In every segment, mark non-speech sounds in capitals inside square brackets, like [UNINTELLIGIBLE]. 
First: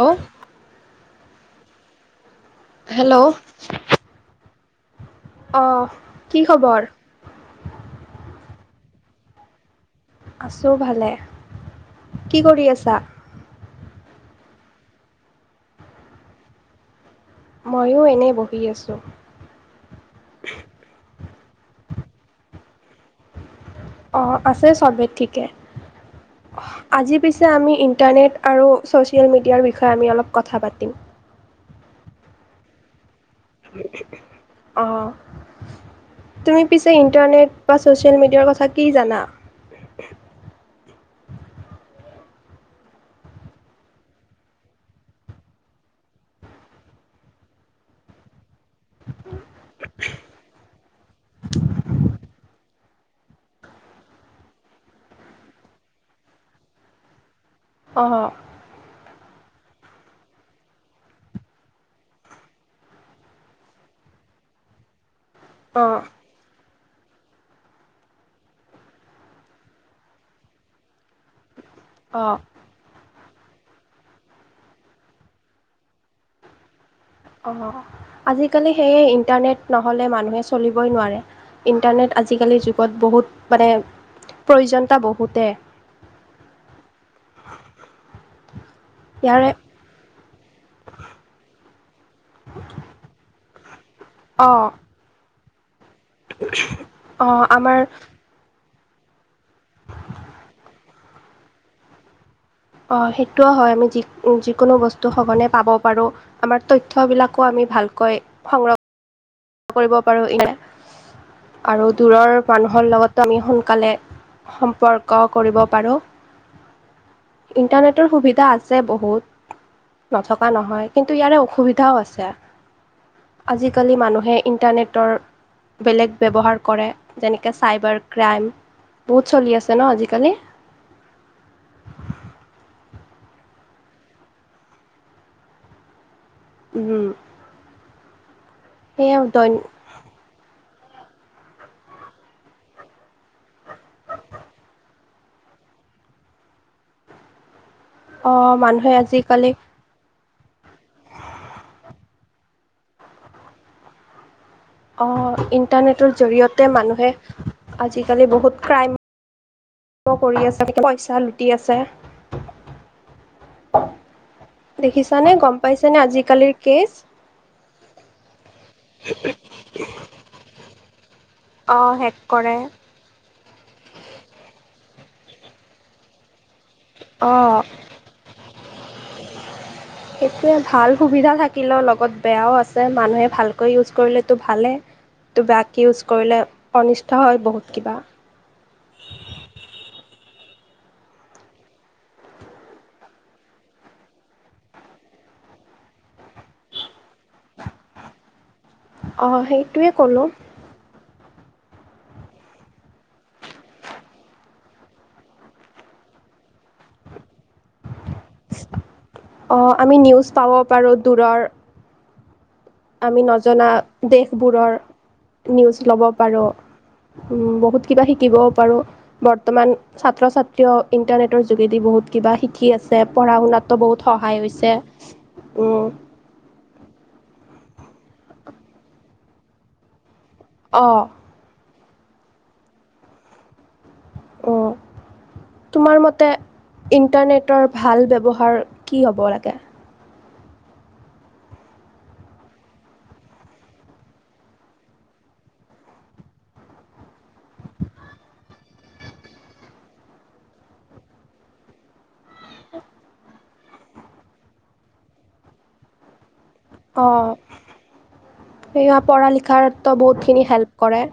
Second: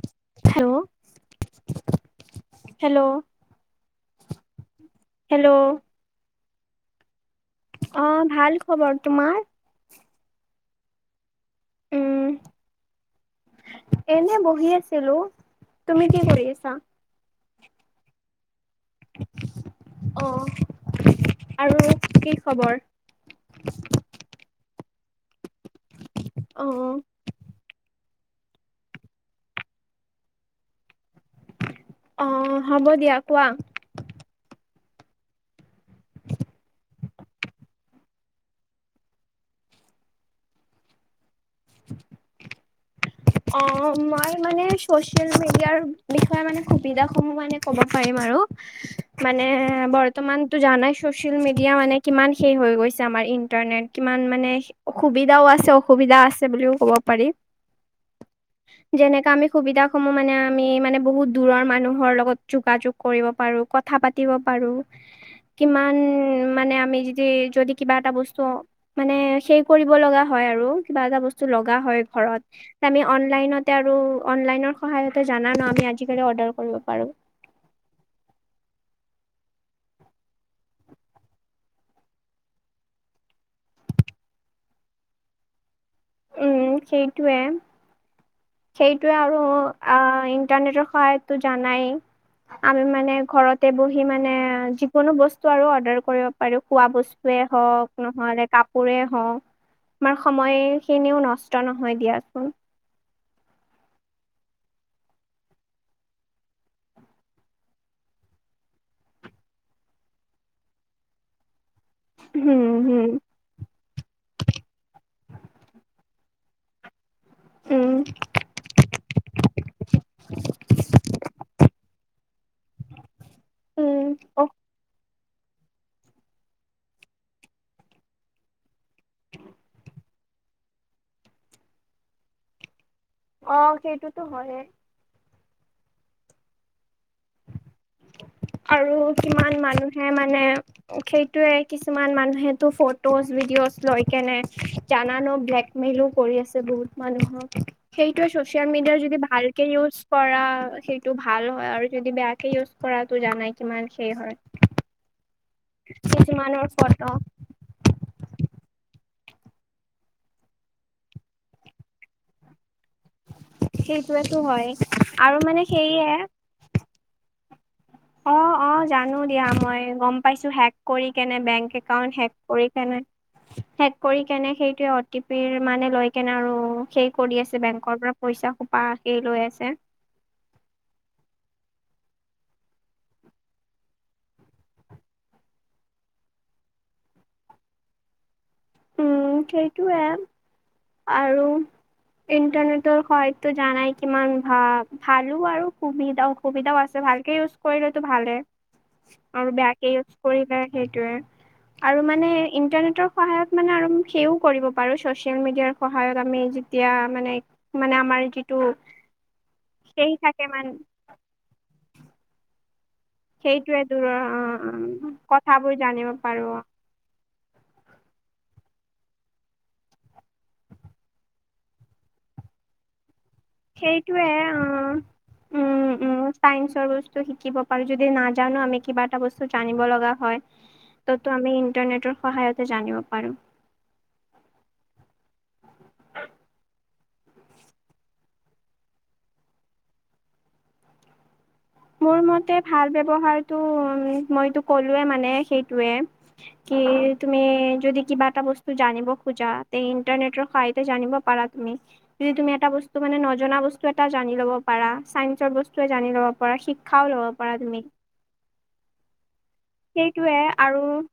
Hello hello hello hello অ কি খবৰ? অ ভাল খবৰ তোমাৰ আছো ভালে উম। কি কৰি আছা এনে বহি আছিলো তুমি কি কৰি আছা ময়ো এনেই বহি আছো অ আৰু কি খবৰ অ আছে চবেই ঠিকে অ আজি পিছে আমি ইণ্টাৰনেট আৰু ছ'চিয়েল মিডিয়াৰ বিষয়ে আমি অলপ কথা পাতিম অ হ'ব দিয়া কোৱা অ তুমি পিছে ইণ্টাৰনেট বা ছ'চিয়েল মিডিয়াৰ কথা কি জানা [UNINTELLIGIBLE] অ মই মানে ছ'চিয়েল মিডিয়াৰ বিষয়ে মানে সুবিধাসমূহ মানে ক'ব পাৰিম আৰু মানে বৰ্তমানতো জানাই ছ'চিয়েল মিডিয়া মানে কিমান শেষ হৈ গৈছে আমাৰ ইণ্টাৰনেট কিমান মানে সুবিধাও আছে অসুবিধা আছে বুলিও ক'ব পাৰি অ যেনেকাে আমি সুবিধা সমূহ মানে আমি মানে বহুত দূৰৰ মানুহৰ লগত যোগাযোগ কৰিব পাৰো কথা পাতিব পাৰো উ কিমান মানে আমি য যদি কিবা এটা বস্তু মানে সেই কৰিব লগা হয় আৰু কিবা এটা বস্তু লগা হয় অঁ ঘৰত। আমি অনলাইনতে আৰু অনলাইনৰ সহায়ত জানা ন আমি আজিকালি অৰ্ডাৰ কৰিব পাৰোঁ। অ আজিকালি সেয়ে ইণ্টাৰনেট নহ'লে মানুহে চলিবই নোৱাৰে। ইণ্টাৰনেট আজিকালি যুগত বহুত মানে প্ৰয়োজনতা বহুতে। উম সেইটোৱে সেইটোৱে ইয়াৰে আ ইন্টাৰনেটৰ সহায়টো যানাই আমি মানে ঘৰতে বহি মানে অঁ। যিকোনো বস্তু আৰু অৰ্ডাৰ কৰিব পাৰো খোৱা অঁ বস্তুৱয়ে আমাৰ হওক নহলে ক কাপোৰে হওঁক আমাৰ সময়খিনিও নষ্ট নহয় দিয়াচোন অঁ সেইটোও হয় আমি যি যিকোনো বস্তু সঘনে পাব পাৰোঁ আমাৰ তথ্য বিলাকো আমি ভালকৈ সংৰক্ষ কৰিব পাৰো ই আৰু দূৰৰ হুম, মানুহৰ হুম, লগতো আমি সোনকালে সম্পৰ্ক কৰিব পাৰো। উম, ইণ্টাৰনেটৰ সুবিধা আছে বহুত। নথকা নহয় কিন্তু ইয়াৰে অসুবিধাও আছে আজিকালি উম, মানুহে অ', তৰ বেলেগ ব্যৱহাৰ কৰে যেনেকে চাইবাৰ ক্ৰাইম। বহুত চলি আছে ন আজিকালি? অ সেইটোতো হয়ে। উম। আৰু সেয়ে দৈন কিমান মানুহে মানে সেইটোয়ে কিছুমান মানুহেতো ফটোজ ভিডিঅ'জ লৈ কেনে জানানক ব্লেকমেইলো কৰি আছে বহুত মানুহক। সেইটোৱে অ' ছ'চিয়েল মানুহে মিডিয়াৰ যদি আজিকালি ভালকে ইউজ কৰা সেইটো ভাল হয় আৰু যদি বেয়াকে ইউজ কৰাটো জানাই কিমান সেই হয়। অ ইণ্টাৰনেটৰ কিছুমানৰ জৰিয়তে ফটো মানুহে আজিকালি বহুত ক্ৰাইম কৰি আছে পইচা লুটি আছে। সেইটোৱেতো হয়। দেখিছানে আৰু গম মানে পাইছানে সেয়ে আজিকালিৰ কেচ। অ অ জানো দিয়া মই গম পাইছো হেক কৰি কেনে বেংক অঁ একাউণ্ট হেক কৰে কৰি কেনে হেক কৰি কেনে সেইটো অ টি পিৰ মানে লৈ কেনে আৰু সেই কৰি অঁ আছে বেংকৰ পৰা পইচা খোপা সেই লৈ আছে। সেইটোৱে ভাল সুবিধা থাকিলেও লগত বেয়াও আছে মানুহে ভালকৈ ইউজ কৰিলেতো ভালে। তো বেয়াকে ইউজ কৰিলে অনিষ্ট হয় বহুত কিবা। সেইটোৱে আৰু ইণ্টাৰনেটৰ সহায়তো জানাই কিমান ভাল ভালো আৰু সুবিধাও সুবিধাও আছে ভালকে ইউজ কৰিলেতো ভালে। অঁ আৰু সেইটোৱে বেয়াকে ইওজ ক'লোঁ কৰিলে সেইটোয়ে আৰু মানে ইন্টাৰনেটৰ সহায়ত মানে আৰু সেইও কৰিব পাৰো চচিয়েল মিডিয়াৰ সহায়ত আমি যেতিয়া মানে মানে আমাৰ যিটো অ আমি সেই নিউজ থাকে পাব মান পাৰোঁ দূৰৰ। আমি নজনা সেইটোৱে দূৰ দেশবোৰৰ কথাবোৰ নিউজ ল'ব জানিব পাৰো পাৰোঁ। উম, বহুত কিবা শিকিবও পাৰোঁ। বৰ্তমান ছাত্ৰ-ছাত্ৰীও ইন্টাৰনেটৰ যোগেদি বহুত কিবা শিকি আছে পঢ়া শুনাত ত' বহুত সেইটোৱে সহায় হৈছে, উম। চায়ন্সৰ বস্তু শিকিব পাৰো, যদি নাজানো আমি কিবা এটা বস্তু জানিব লগা হয়। অ'। ত'টো আমি ইণ্টাৰনেটৰ সহায়তে জানিব পাৰোঁ। অ'। তোমাৰ মতে ইণ্টাৰনেটৰ ভাল ব্যৱহাৰ, কি হ'ব লাগে? মোৰ মতে, ভাল ব্যৱহাৰটো মইতো ক'লোৱে মানে সেইটোয়ে। কি, তুমি যদি কিবা এটা বস্তু জানিব খোজা তে ইণ্টাৰনেটৰ সহায়তে জানিব। পাৰা তুমি। যদি তুমি, এটা বস্তু মানে নজনা বস্তু এটা জানি ল'ব পাৰা, চাইন্সৰ বস্তুৱে জানি ল'ব পাৰা, শিক্ষাও ল'ব পাৰা তুমি। সেইয়া পঢ়া-লিখাৰ ট' সেইটোৱে বহুতখিনি হেল্প আৰু কৰে।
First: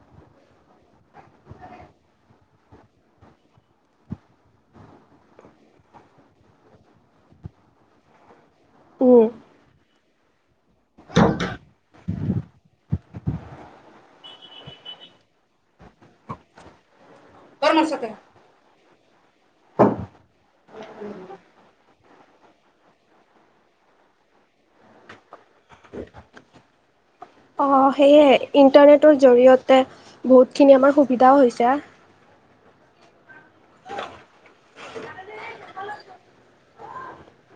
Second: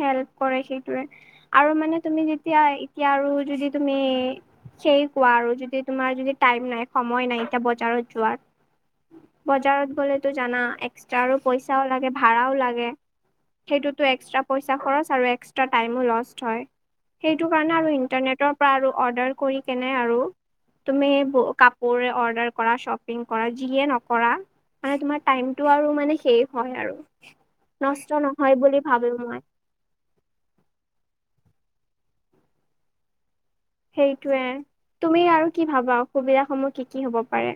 হেল্প কৰে সেইটোৱে, আৰু মানে তুমি যেতিয়া এতিয়া আৰু যদি তুমি সেই কোৱা আৰু, যদি তোমাৰ যদি টাইম নাই, সময় নাই, এতিয়া বজাৰত যোৱাৰ বজাৰত গ'লেতো জানা এক্সট্ৰা আৰু পইচাও লাগে। চাগে সেইটোতো, এক্সট্ৰা পইছা খৰচ আৰু এক্সট্ৰা টাইমো লষ্ট হয়। সেইটো কাৰণে আৰু ইন্টাৰনেটৰ পৰা আৰু অৰ্ডাৰ কৰি কিনে আৰু, তুমি বু কাপোৰ অৰ্ডাৰ কৰা চপ পিং কৰা। যিয়ে নকৰা, মানে আৰু টাইমটো আৰু চেফ হয় আৰু। অ', নষ্ট সেইয়াই নহয় বুলি ভাবো ইণ্টাৰনেটৰ মই জৰিয়তে বহুতখিনি আমাৰ সুবিধাও হৈছে। সেইটোয়ে, তুমি আৰু কি ভাবা, অসুবিধাস সমূহ কি, কি হ'ব পাৰে?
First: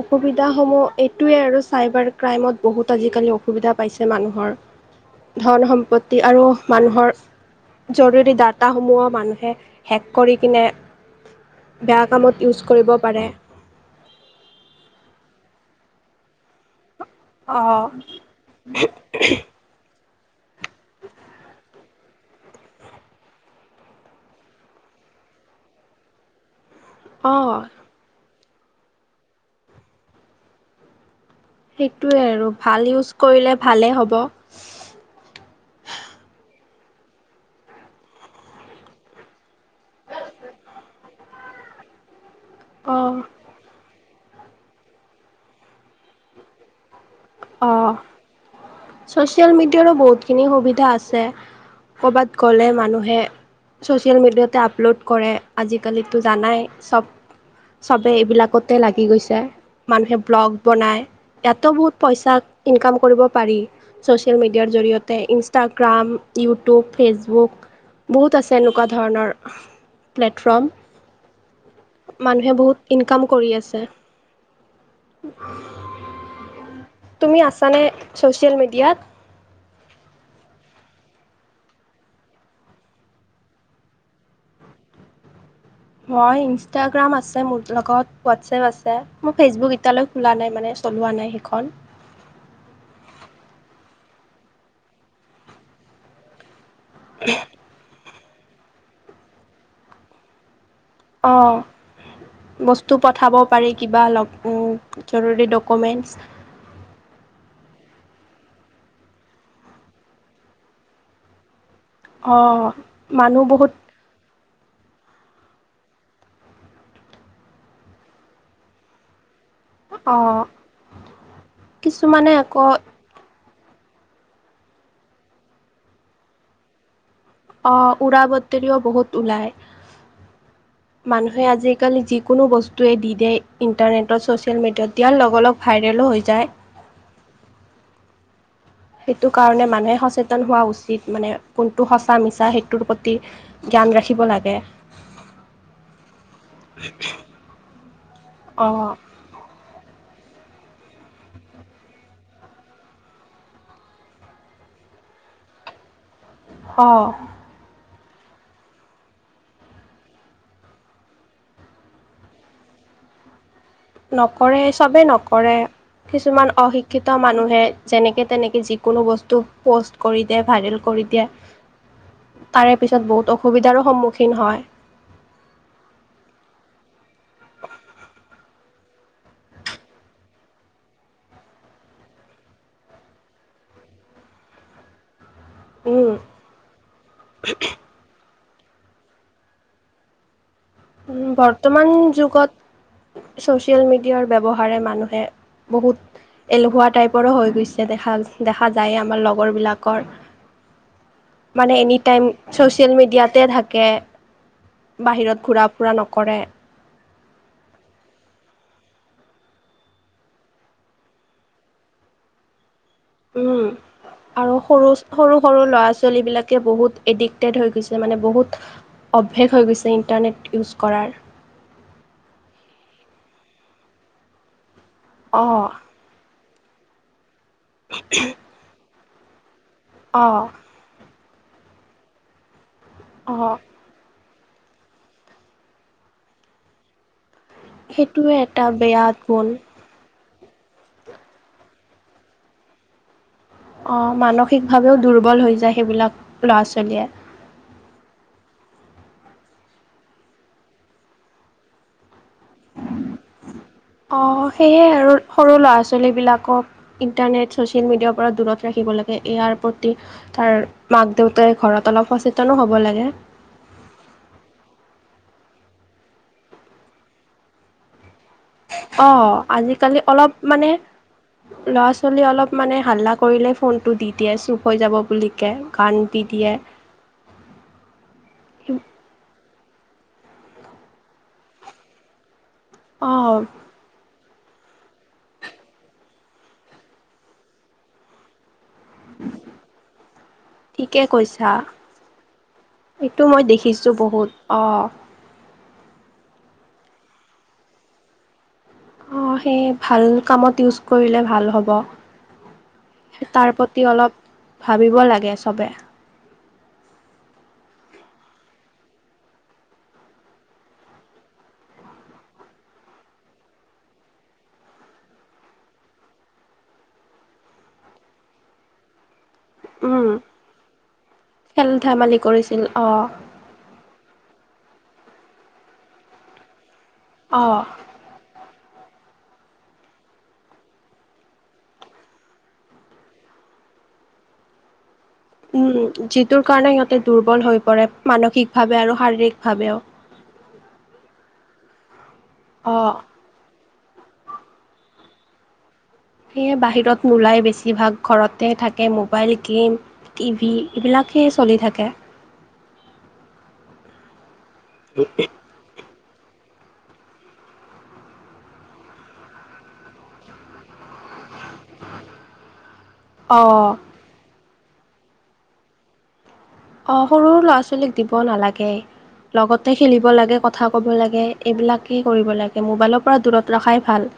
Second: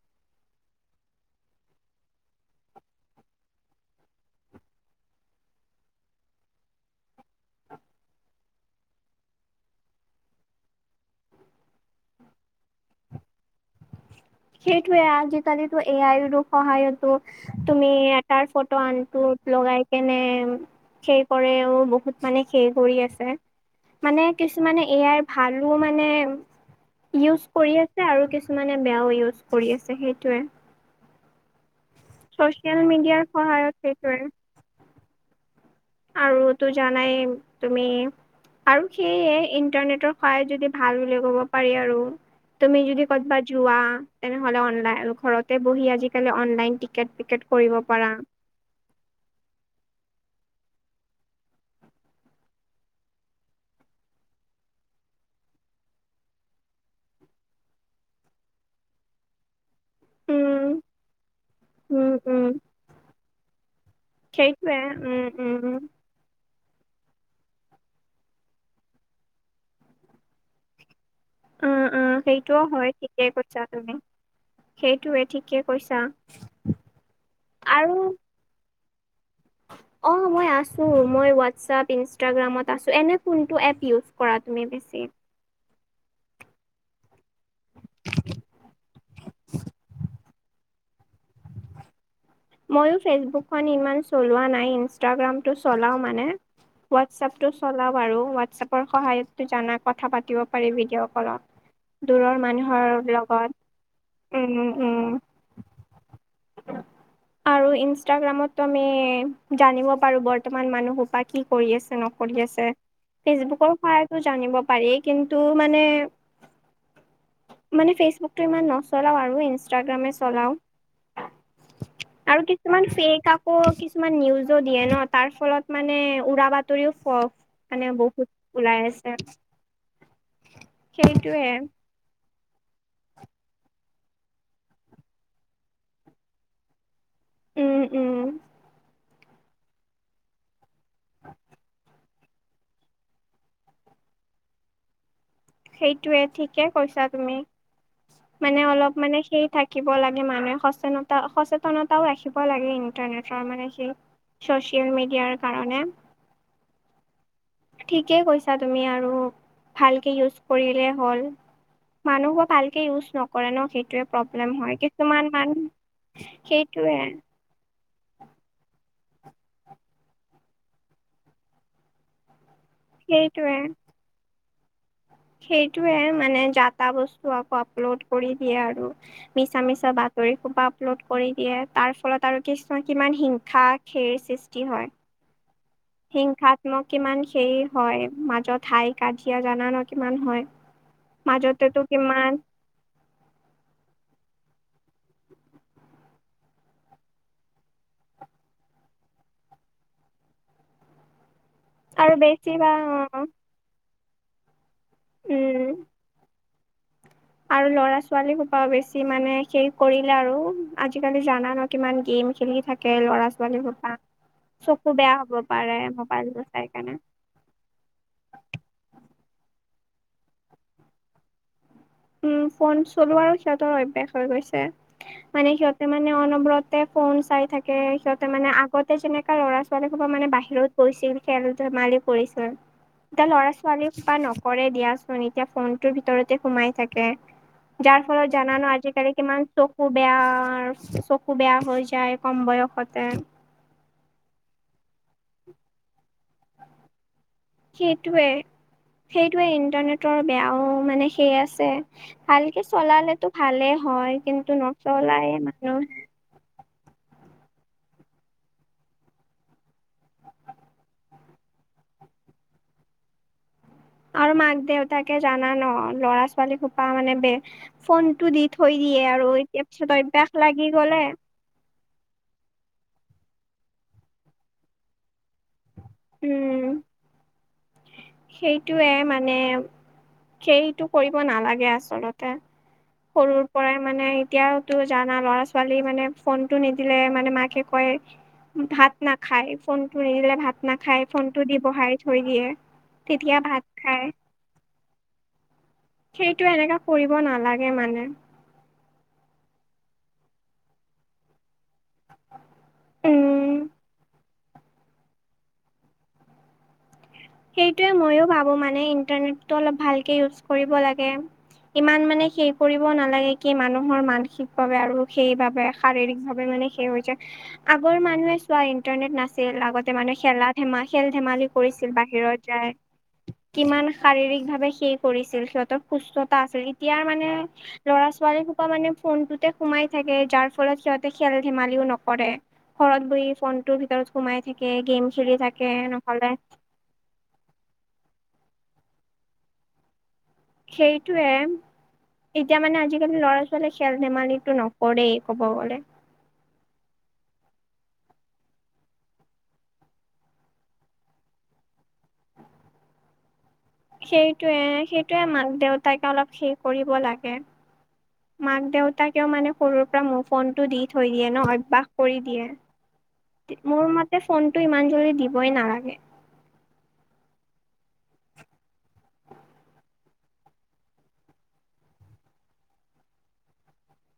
অসুবিধাস সমূহ এইটোৱে আৰু, চাইবাৰ ক্ৰাইমত বহুত আজিকালি অসুবিধা পাইছে মানুহৰ। ধন-সম্পত্তি আৰু মানুহৰ জৰুৰী ডাটাসমূহ মানুহে হেক কৰি কিনে বেয়া কামত ইউজ কৰিব পাৰে। সেইটোৱে আজিকালিটো এ আইৰো সহায়তো তুমি, অ'। এটাৰ ফ'টো আনটোত লগাই এনে সেই কৰেও বহুত মানে সেই কৰি আছে। মানে কিছুমানে এ আইৰ ভালো মানে ইউজ অ', কৰি আছে, আৰু কিছুমানে বেয়াও ইউজ কৰি আছে সেইটোৱে। সেইটোৱে আৰু ছচিয়েল ভাল ইউজ মিডিয়াৰ কৰিলে সহায়ত ভালেই হ'ব। সেইটোৱে আৰুতো জানাই তুমি আৰু সেয়ে ইণ্টাৰনেটৰ সহায় যদি ভাল বুলি ক'ব পাৰি আৰু। তুমি যদি অ', ক'তবাত যোৱা, তেনেহ'লে অনলাইন ঘৰতে বহি আজিকালি অনলাইন টিকেট-চিকেট অ'। কৰিব পাৰা। ছচিয়েল মিডিয়াৰো বহুতখিনি সুবিধা আছে, কৰ'বাত গ'লে মানুহে ছ'চিয়েল মিডিয়াতে আপলোড কৰে, আজিকালিতো জানাই চব। চবে এইবিলাকতে লাগি গৈছে। মানুহে ব্লগ উম, বনাই, ইয়াতো বহুত উম, পইচা উম, ইনকাম কৰিব পাৰি। ছচিয়েল মিডিয়াৰ সেইটোৱে জৰিয়তে উম, উম। উম, ইনষ্টাগ্ৰাম ইউটিউব, ফেচবুক বহুত আছে এনেকুৱা ধৰণৰ। উম, উম প্লেটফ্ৰৰ্ম। মানুহে সেইটোও হয় বহুত ইনকাম ঠিকেই কৰি কৈছা আছে পইচা। তুমি আছানে ছ'চিয়েল মিডিয়াত? অঁ, মই আছো। মই হোৱাটছএপ, ইনষ্টাগ্ৰামত আছো। এনে কোনটো এপ ইউজ কৰা তুমি বেছিকে? মই ইনষ্টাগ্ৰাম আছ ছে মোৰ লগত হোৱাটছএপ আছে। মোৰ ফেচবুক এতিয়ালৈ খোলা নাই মানে, চলোৱা নাই সেইখন। মইয়ো ফেচবুকখন ইমান চলোৱা নাই ইনষ্টাগ্ৰামটো চলাও মানে। হোৱাটছএপটো চলাওঁ আৰু হোৱাটছএপৰ সহায়তটো জানা কথা পাতিব পাৰি, ভিডিঅ' কলত। অঁ, দূৰৰ মানুহৰ বস্তু পঠাব লগত পাৰি, কিবা লব উম জৰুৰী ডক কমেণ্টছ আৰু ইনষ্টাগ্ৰামটো আমি জানিব পাৰো বৰ্তমান মানুহ সোপা কি কৰি আছে। ন অঁ পঠিয়াইছে, এই মানুহ বহুত ফেচবুকৰ সহায়ত জানিব পাৰি কিন্ত মানে মানে ফেচবুকটো ইমান নচলাওঁ আৰু ইনষ্টাগ্ৰামে অ', চলাওঁ। কিছুমানে আৰু আকৌ কিছুমান ফেক্‌ আপ অ কিছুমান নিউজো দিয়ে ন। তাৰ ফলত মানে উৰা বাতৰিও ফ মানে অঁ, বহুত ওলাই উৰাবাতৰিও আছে বহুত ওলায়। মানুহে সেইটোয়ে আজি কালি যিকোনো বস্তুৱে দি দিয়ে। ইণ্টাৰনেটত ছ'চিয়েল মিডিয়াত দিয়াৰ লগে লগ ভাইৰেলো হৈ যায়। উম, উম। সেইটো কাৰণে মানুহে সচেতন হোৱা উচিত। মানে কোনটো সঁচা মিছা সেইটোৰ প্ৰতি। ধ্যান ৰাখিব লাগে। সেইটোয়ে। ঠিকে কৈছা তুমি। মানে অলপ অ', মানে সেই থা কিব লাগে। মানুহে সচেনতা সচেতনতাও ৰাখিব লাগে। ইণ্টাৰনেটৰ মানে সি চচিয়েল মেডিয়াৰ কাৰণে হঁ--অঁ। ঠিকেই কৈছা তুমি আৰু ভালকে ইউজ কৰিলে হ'ল। মানুহো ভালকে ইউজ নকৰে ন'। সেই নকৰে, চবেই নকৰে। কিছুমান সেইটোয়ে অশিক্ষিত মানুহে যেনেকে তেনেকে যিকোনো বস্তু পষ্ট কৰি দিয়ে। ভাইৰেল কৰি দিয়ে। তাৰে পিছত বহুত সেইটোয়ে অসুবিধাৰো সন্মুখীন হয়। সেইটোয়ে, মানে যা-তা বস্তু আকৌ আপলোড কৰি দিয়ে আৰু। মিছা মিছা বাতৰি সোপা আপলোড কৰি দিয়ে। তাৰ ফলত আৰু কিছুমান কিমান হিংসা ধেৰ সৃষ্টি হয়। উম, হিংসাত্মক কিমান হেৰি হয়। মাজত হাই -কাজিয়া জানা ন'কিমান হয়। উম, মাজতেতো বৰ্তমান কিমান যুগত ছ'চিয়েল মেডিয়াৰ ব্যৱহাৰে মানুহে বহুত এলেহুৱা টাইপৰো হৈ গৈছে দেখা দেখা যায় আমাৰ লগৰ বিলাকৰ। মানে আৰু এনিটাইম বেছি বা ছ'চিয়েল অ, মিডিয়াতে থাকে। বাহিৰত উম ঘূৰা কৰে। আৰু ল'ৰা-ছোৱালী সোপাও বেছি মানে সেই কৰিলে আৰু আজিকালি জানা ন'কিমান গেম খেলি থাকে। কে-ল'ৰা ছোৱালী উম সোপা আৰু সৰু চকু বেয়া সৰু হব পাৰে। মোবাইল বোৰ চাই থাকে। টেড হৈ গৈছে। মানে বহুত অভ্যেদ হৈ গৈছে, ইণ্টাৰনেট ইউজ কৰাৰ। উম, ৰ্পন চলোৱাৰো সিহঁতৰ অভ্যাস হৈ গৈছে। মানে অঁ সিহঁতে মা মানে অনবৰতে ৰ্পন চাই থাকে। সিহঁতে মানে আগতে যেনেকা ল'ৰা ছোৱালী সোপা মানে অঁ বাহিৰত কৰিছিল। খেল-ধেমালিও কৰিছিল। এতিয়া ল'ৰা অঁ ছোৱালী বা নকৰে দিয়াচোন এতিয়া ফোনটোৰ ভিতৰতে সোমাই থাকে। যাৰ ফলত সেইটোৱে এটা জানো আজি বেয়া কালি কিমান গুণ চ চকু বেয়া চকু বেয়া হৈ যায়। কম বয়সতে অঁ মানসিকভাৱেও দুৰ্বল হৈ যায় সেইবিলাক ল'ৰা ছোৱালীয়ে। সেইটোৱে সেইটোৱে ইণ্টাৰনেটৰ বেয়াও মানে সেই আছে। ভালকে চলালেতো ভালেই হয় অ', কিন্তু সেয়ে আৰু নচলায়ে সৰু ল'ৰা মানুহ। ছোৱালীবিলাকক ইণ্টাৰনেট ছ'চিয়েল মিডিয়াৰ পৰা দূৰত ৰাখিব লাগে ইয়াৰ প্ৰতি- তাৰ মাক দেউতাই ঘৰত অলপ সচেতনো হ'ব লাগে। আৰু মাক দেউতাাকে জা ন ল'ৰা ছোৱালী হোপা মানে বে ফোনটো দি। থৈ দিয়ে আৰু অ', এতিয়া পিছত আজিকালি অলপ অভ্যাস মানে লাগি গলে। ল'ৰা ছোৱালী অলপ মানে হাল্লা কৰিলে ফোনতটো দি দিয়ে চুপ হৈ যাব বুলি কে। কান্দি দি দিয়ে। সেইটোয়ে মানে সেইটো কৰিব নালাগে আচলতে- সৰুৰ অ', পৰাই মানে এতিয়া। জানা ল'ৰা ছোৱালী মানে ফোনটো নিদিলে মানে মাকে কয় ভাত নাখায় ফোনতটো নিদিলে ভাত ঠিকে নাখায়। ফোন টো কৈছা দি বহাই থৈ দিয়ে। এইটো তেতিয়া মই ভাত দেখিছোঁ খাই বহুত অঁ সেইটো এনেককাে কৰিব নালাগে মানে। অঁ সেই ভাল কামত ইউজ কৰিলে ভাল হ'ব। তাৰ উম প্ৰতি অলপ ভাবিব লাগে চবে। সেইটোৱে ময়ো ভাবো মানে ইন্টাৰনে অলপ ভালক কৰিব লাগে। ইমান মানে সে কৰিব নালাগে কি মানুহৰ মানসিকভাৱে আৰু সেইবাবে শাৰীৰিক ভাৱে মানে। হৈছে আগৰ মানুহে- চোৱা ইণ্টাৰনেট নাছিল আ লগতে উম মানুহে খেলা ধমা খেল ধেমালি খেল কৰিছিল বাকী ত ধেমালি বাহিৰত কৰিছিল যায় অ', কিমান শাৰীৰিক ভাৱে সেই কৰিছিল সিহঁতৰ সুস্থতা আছিল। এতিয়াৰ মানে অ', ল'ৰা ছোৱালী সোপা মানে ফোনটোতে সোমাই থাকে যাৰ ফলত সিহঁতে খেল ধেমালিও নকৰে। ঘৰত বহি ফোনটো ভিতৰত সোমাই থাকে গেম খেলি থাকে উম, নহলে। যিটোৰ কাৰণে সিহঁতে দুৰ্বল হৈ পৰে মানসিকভাৱে আৰু শাৰীৰিকভাৱেও সেইটোয়ে এতিয়া মানে অ', আজিকালি ল'ৰা ছ খেল ধেমালিটো নকৰেই ক'ব গ'লে। সেয়ে বাহিৰত নোলাই বেছিভাগ ঘৰতে থাকে মোবাইল গেম টিভি এইবিলাকেই চলি থাকে। সেইটয়ে সেইটোয়ে মাক দেউতাকে অলপ সেষ কৰিব লাগে। মাক দেউতাকেও মানে সৰুৰ পৰা মোৰ ফোন টো দি থৈ দিয়ে ন অভ্যয়াস কৰি দিয়ে। উ মোৰ মতে ফোনটো ইমান জল্দি দিবই নালাগে। অ সৰু ল'ৰা ছোৱালীক দিব নালাগে। লগতে খেলিব লাগে কথা ক'ব লাগে এইবিলাকেই কৰিব লাগে মোবাইলৰ পৰা দূৰত ৰখাই ভাল।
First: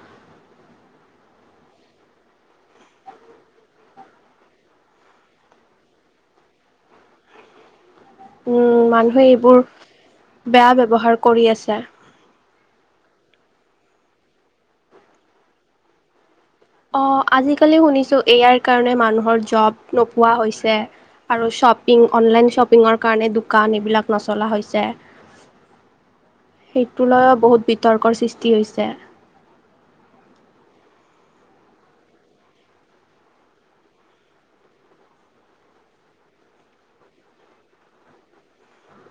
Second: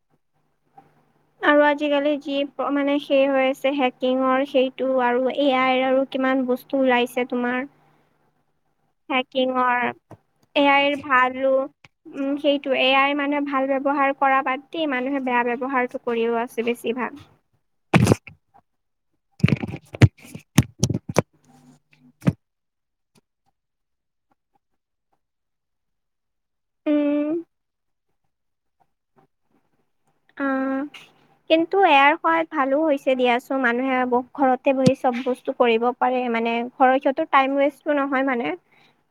আৰু আজিকালি যি মানে সেই হৈ আছে হেকিঙৰ সেইটো আৰু এ আইৰ আৰু কিমান বস্তু টো ওলাইছে তোমাৰ উম মানুহে এইবোৰ হেকিঙৰ এ বেয়া আইৰ ব্যৱহাৰ কৰি ভালো আছে। উম সেইটো এয়াই মানুহে ভাল ব্যৱহাৰ কৰা বাদ দি মানুহে বেয়া ব্য়ৱহাৰটো। কৰিব আছে বছি। অ আজিকালি শুনিছো এয়াৰ কাৰণে মানুহৰ জব নোপোৱা হৈছে। আৰু চব শ্বপিং অনলাইন শ্বপিঙৰ কাৰণে দোকান এইবিলাক নচলা হৈছে উম সেইটোলৈ ও বহুত বিতৰ্কৰ সৃষ্টি হৈছে অ কিন্তু এয়াৰ সহায়ত ভালো হৈছে দিয়াচোন মানুহে বহু ঘৰতে বহি চব বস্তু কৰিব পাৰে মানে ঘৰৰ সিহঁতৰ টাইম ৱেইচটো নহয় মানে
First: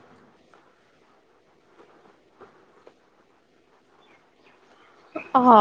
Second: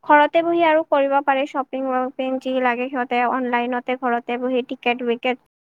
ঘৰতে বহি আৰু কৰিব পাৰে শ্বপিং ৱপিং যি লাগে সিহঁতে অনলাইনতে ঘৰত [UNINTELLIGIBLE] অ'